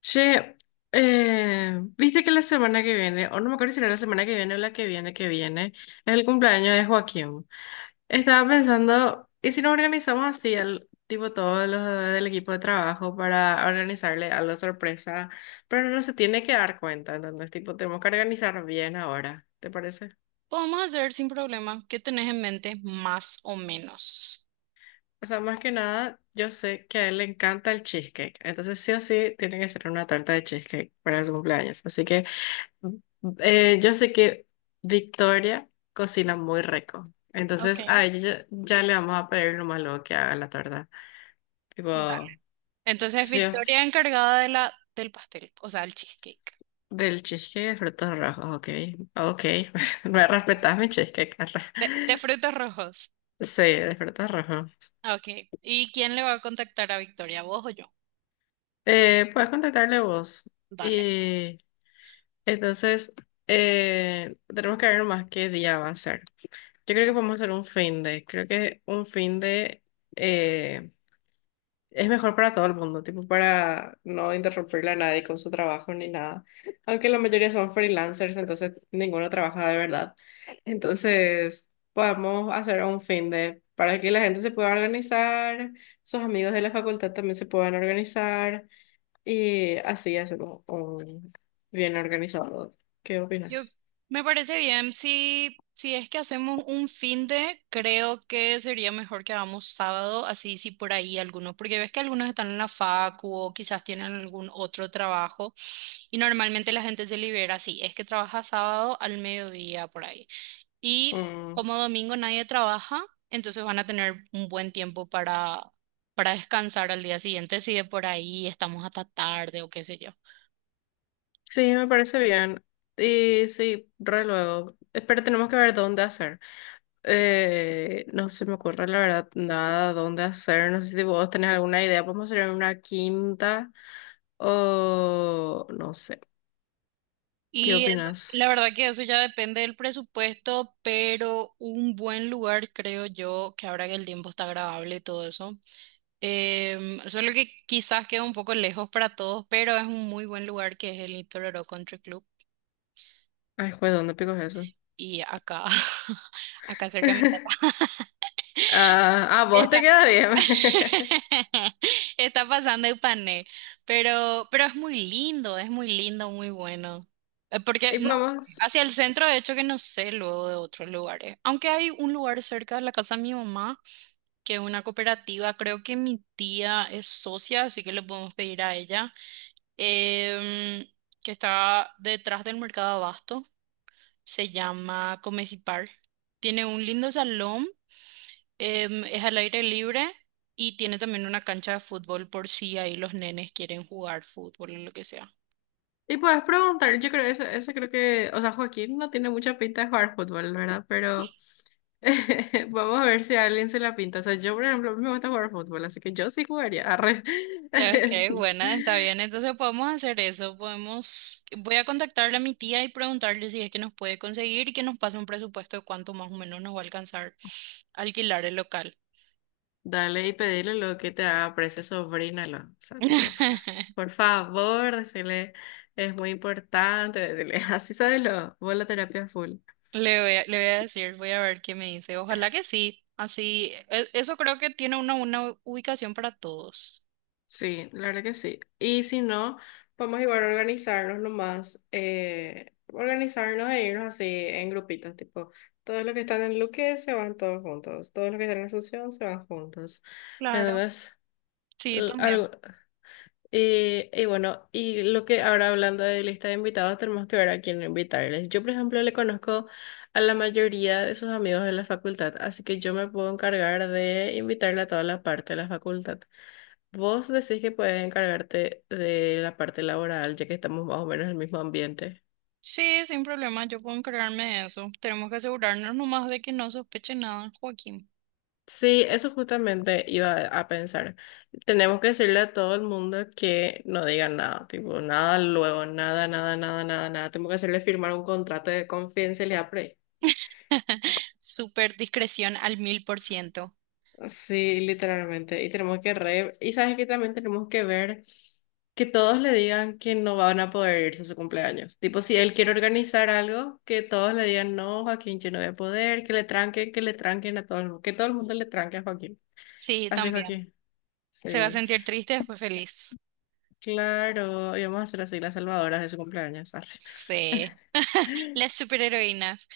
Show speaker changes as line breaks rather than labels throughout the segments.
Che, viste que la semana que viene, o no me acuerdo si era la semana que viene o la que viene, es el cumpleaños de Joaquín. Estaba pensando, ¿y si nos organizamos así, al, tipo todos los del equipo de trabajo, para organizarle algo sorpresa? Pero no se tiene que dar cuenta, entonces, tipo, tenemos que organizar bien ahora, ¿te parece?
Podemos hacer sin problema. ¿Qué tenés en mente más o menos?
O sea, más que nada, yo sé que a él le encanta el cheesecake, entonces sí o sí tiene que ser una tarta de cheesecake para su cumpleaños. Así que yo sé que Victoria cocina muy rico.
Ok,
Entonces, a ella ya, ya le vamos a pedir nomás luego que haga la torta.
dale.
Tipo,
Entonces,
sí o sí.
Victoria encargada de del pastel, o sea, el cheesecake.
Del cheesecake de frutos rojos, ok. Ok. Me respetas mi cheesecake, Carla.
De frutos rojos.
Sí, de frutos rojos.
Ok. ¿Y quién le va a contactar a Victoria? ¿Vos o yo?
Puedes contactarle vos.
Dale.
Y entonces, tenemos que ver nomás qué día va a ser. Yo creo que
Ok.
podemos hacer un fin de. Creo que un fin de. eh, es mejor para todo el mundo, tipo para no interrumpirle a nadie con su trabajo ni nada. Aunque la mayoría son freelancers, entonces ninguno trabaja de verdad. Entonces, podemos hacer un fin de para que la gente se pueda organizar, sus amigos de la facultad también se puedan organizar y así hacemos un bien organizado. ¿Qué
Yo
opinas?
me parece bien. Si es que hacemos un fin de, creo que sería mejor que hagamos sábado, así si por ahí algunos, porque ves que algunos están en la facu o quizás tienen algún otro trabajo. Y normalmente la gente se libera así, es que trabaja sábado al mediodía por ahí. Y
Mm,
como domingo nadie trabaja, entonces van a tener un buen tiempo para descansar al día siguiente, si de por ahí estamos hasta tarde o qué sé yo.
sí, me parece bien. Y sí, re luego. Pero tenemos que ver dónde hacer. No se me ocurre la verdad nada dónde hacer. No sé si vos tenés alguna idea. ¿Podemos hacer en una quinta? O no sé. ¿Qué
Y eso, la
opinas?
verdad que eso ya depende del presupuesto, pero un buen lugar creo yo, que ahora que el tiempo está agradable y todo eso, solo que quizás queda un poco lejos para todos, pero es un muy buen lugar que es el Itororó Country Club.
Ay, juez, ¿dónde pico es eso?
Y acá, acá cerca de mi casa,
Ah, a vos te
está,
queda bien.
está pasando el pané, pero es muy lindo, muy bueno. Porque
Y
no sé, hacia
podemos.
el centro, de hecho, que no sé luego de otros lugares. Aunque hay un lugar cerca de la casa de mi mamá, que es una cooperativa, creo que mi tía es socia, así que le podemos pedir a ella, em, que está detrás del mercado Abasto, se llama Comecipar. Tiene un lindo salón, es al aire libre y tiene también una cancha de fútbol por si ahí los nenes quieren jugar fútbol o lo que sea.
Y puedes preguntar. Yo creo eso, eso creo que. O sea, Joaquín no tiene mucha pinta de jugar fútbol, ¿verdad? Pero vamos a ver si a alguien se la pinta. O sea, yo, por ejemplo, me gusta jugar fútbol, así que yo sí jugaría. Arre.
Okay, bueno, está bien. Entonces podemos hacer eso. Podemos, voy a contactarle a mi tía y preguntarle si es que nos puede conseguir y que nos pase un presupuesto de cuánto más o menos nos va a alcanzar alquilar el local.
Dale y pedirle lo que te haga precio, sobrínalo. O sea, tipo, por favor, decirle, es muy importante, decirle, así sabelo, vos la terapia full.
Le voy a decir, voy a ver qué me dice. Ojalá que sí. Así, eso creo que tiene una ubicación para todos.
Sí, la verdad que sí. Y si no, vamos igual a organizarnos nomás, organizarnos e irnos así en grupitos, tipo, todos los que están en Luque se van todos juntos, todos los que están en Asunción se van juntos.
Claro.
Entonces,
Sí, también.
y bueno, y lo que ahora hablando de lista de invitados, tenemos que ver a quién invitarles. Yo, por ejemplo, le conozco a la mayoría de sus amigos de la facultad, así que yo me puedo encargar de invitarle a toda la parte de la facultad. Vos decís que puedes encargarte de la parte laboral, ya que estamos más o menos en el mismo ambiente.
Sí, sin problema, yo puedo encargarme de eso. Tenemos que asegurarnos nomás de que no sospeche nada, Joaquín.
Sí, eso justamente iba a pensar. Tenemos que decirle a todo el mundo que no digan nada, tipo nada luego, nada, nada, nada, nada, nada. Tenemos que hacerle firmar un contrato de confidencialidad pre.
Súper discreción al mil por ciento.
Sí, literalmente. Y tenemos que re... Y sabes que también tenemos que ver que todos le digan que no van a poder irse a su cumpleaños. Tipo, si él quiere organizar algo, que todos le digan, no, Joaquín, yo no voy a poder, que le tranquen a todo el mundo, que todo el mundo le tranque a Joaquín.
Sí,
Así,
también.
Joaquín.
Se va a
Sí,
sentir triste después feliz.
claro. Y vamos a hacer así las salvadoras de su cumpleaños. Arre.
Sí. Las superheroínas.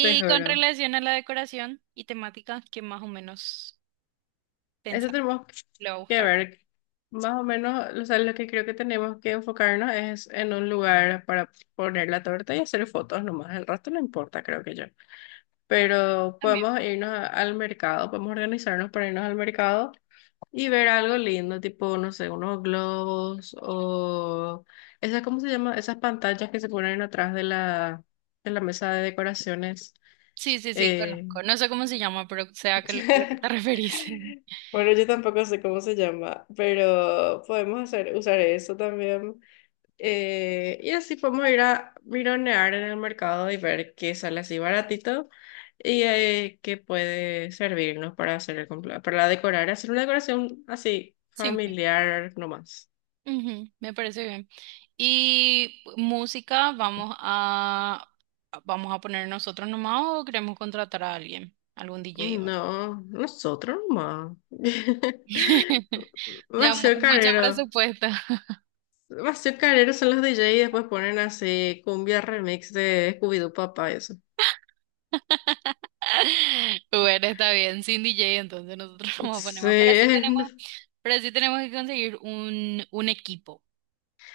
Te
con
juro.
relación a la decoración y temática, que más o menos
Eso
pensa,
tenemos
le va a
que
gustar.
ver. Más o menos, o sea, lo que creo que tenemos que enfocarnos es en un lugar para poner la torta y hacer fotos nomás. El resto no importa, creo que yo. Pero
También.
podemos irnos a- al mercado, podemos organizarnos para irnos al mercado y ver algo lindo, tipo, no sé, unos globos o esas, ¿cómo se llama? Esas pantallas que se ponen atrás de la mesa de decoraciones.
Sí, sí, sí,
eh,
conozco. No sé cómo se llama, pero sé a, a lo que te referís.
Bueno, yo tampoco sé cómo se llama, pero podemos hacer, usar eso también. Y así podemos ir a mironear en el mercado y ver qué sale así baratito y qué puede servirnos para hacer el cumplea- para decorar, hacer una decoración así
Simple.
familiar nomás.
Ujú, me parece bien. Y música, vamos a poner nosotros nomás o queremos contratar a alguien, algún DJ o algo.
No, nosotros nomás.
Ya
Demasiado
mucho
carero.
presupuesto.
Bastard Carrero son los DJ y después ponen así cumbia remix de Scooby-Doo Papá, eso.
Bueno, está bien, sin DJ, entonces nosotros nos
Sí,
ponemos. Pero sí tenemos que conseguir un equipo.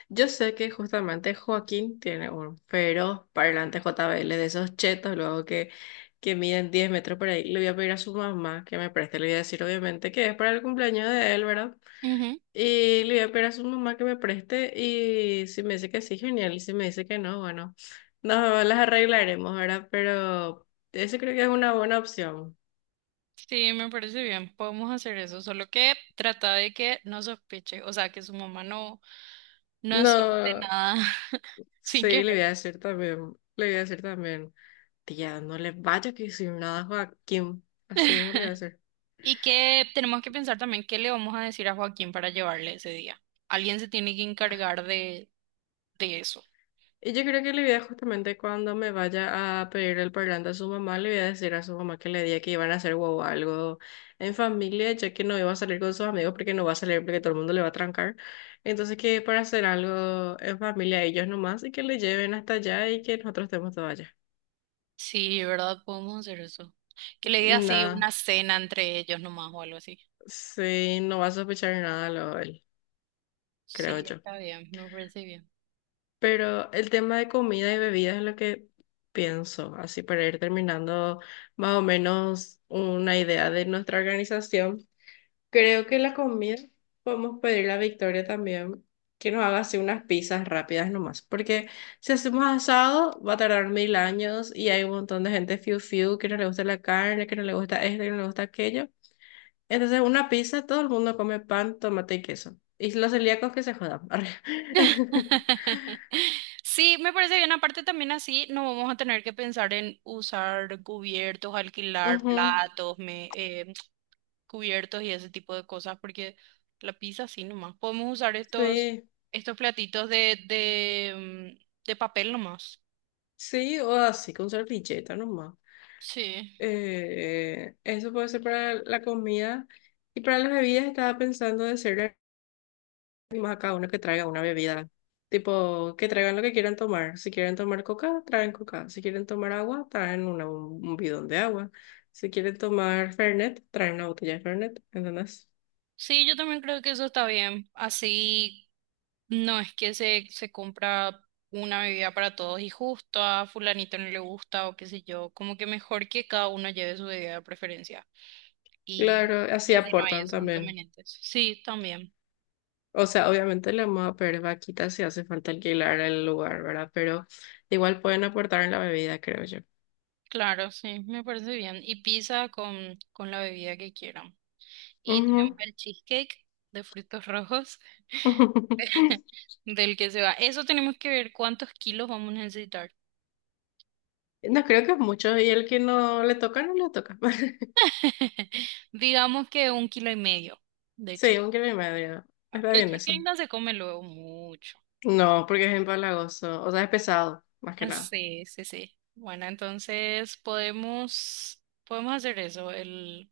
yo sé que justamente Joaquín tiene un pero parlante JBL de esos chetos, luego que miden 10 metros por ahí. Le voy a pedir a su mamá que me preste, le voy a decir obviamente que es para el cumpleaños de él, ¿verdad? Y le voy a pedir a su mamá que me preste y si me dice que sí, genial, y si me dice que no, bueno, nos las arreglaremos, ¿verdad? Pero eso creo que es una buena opción.
Sí, me parece bien, podemos hacer eso, solo que trata de que no sospeche, o sea, que su mamá no, no sospeche
No,
nada sin
sí, le
querer.
voy a decir también, le voy a decir también, tía, no le vaya a decir nada a Joaquín, así mismo le voy a decir.
Y que tenemos que pensar también qué le vamos a decir a Joaquín para llevarle ese día. Alguien se tiene que encargar de eso.
Y yo creo que le voy a justamente cuando me vaya a pedir el parlante a su mamá, le voy a decir a su mamá que le diga que iban a hacer huevo algo en familia, ya que no iba a salir con sus amigos porque no va a salir porque todo el mundo le va a trancar. Entonces que para hacer algo en familia ellos nomás y que le lleven hasta allá y que nosotros estemos todos allá.
Sí, ¿verdad? Podemos hacer eso. Que le diga así
Nada,
una cena entre ellos nomás o algo así.
sí, no va a sospechar nada lo él, creo
Sí,
yo.
está bien, me parece bien.
Pero el tema de comida y bebida es lo que pienso, así para ir terminando más o menos una idea de nuestra organización. Creo que la comida podemos pedirle a Victoria también que nos haga así unas pizzas rápidas nomás, porque si hacemos asado va a tardar mil años y hay un montón de gente fiu fiu que no le gusta la carne, que no le gusta esto, que no le gusta aquello. Entonces una pizza, todo el mundo come pan, tomate y queso. Y los celíacos que se jodan. Arre.
Sí, me parece bien. Aparte también así no vamos a tener que pensar en usar cubiertos, alquilar
Ujú.
platos, me, cubiertos y ese tipo de cosas, porque la pizza sí nomás. Podemos usar estos,
Sí,
estos platitos de, de papel nomás.
sí, o así con servilleta nomás.
Sí.
Eso puede ser para la comida. Y para las bebidas estaba pensando de hacerle más a cada uno que traiga una bebida. Tipo, que traigan lo que quieran tomar. Si quieren tomar coca, traen coca. Si quieren tomar agua, traen un bidón de agua. Si quieren tomar Fernet, traen una botella de Fernet. ¿Entendés?
Sí, yo también creo que eso está bien. Así no, es que se compra una bebida para todos y justo a fulanito no le gusta o qué sé yo, como que mejor que cada uno lleve su bebida de preferencia y,
Claro, así
y así no hay
aportan
esos
también.
inconvenientes. Sí, también,
O sea, obviamente le vamos a pedir vaquita si hace falta alquilar el lugar, ¿verdad? Pero igual pueden aportar en la bebida, creo yo.
claro, sí, me parece bien. Y pizza con la bebida que quieran. Y tenemos
Ujú.
el cheesecake de frutos rojos del que se va. Eso tenemos que ver cuántos kilos vamos a necesitar.
No creo que es mucho. Y el que no le toca, no le toca.
Digamos que un kilo y medio de
Sí,
cheesecake.
1 kilo y medio. Está
El
bien eso.
cheesecake no se come luego mucho.
No, porque es empalagoso. O sea, es pesado, más que nada.
Sí, sí, sí. Bueno, entonces podemos, podemos hacer eso,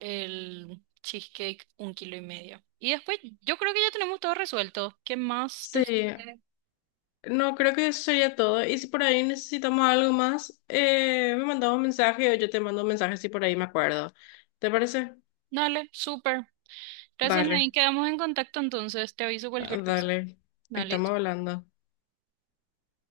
el cheesecake un kilo y medio. Y después yo creo que ya tenemos todo resuelto. ¿Qué más
Sí,
decir?
no, creo que eso sería todo. Y si por ahí necesitamos algo más, me mandamos un mensaje o yo te mando un mensaje si por ahí me acuerdo. ¿Te parece?
Dale, súper. Gracias, Nadine.
Vale.
Quedamos en contacto entonces. Te aviso
Ah,
cualquier cosa.
dale,
Dale.
estamos hablando.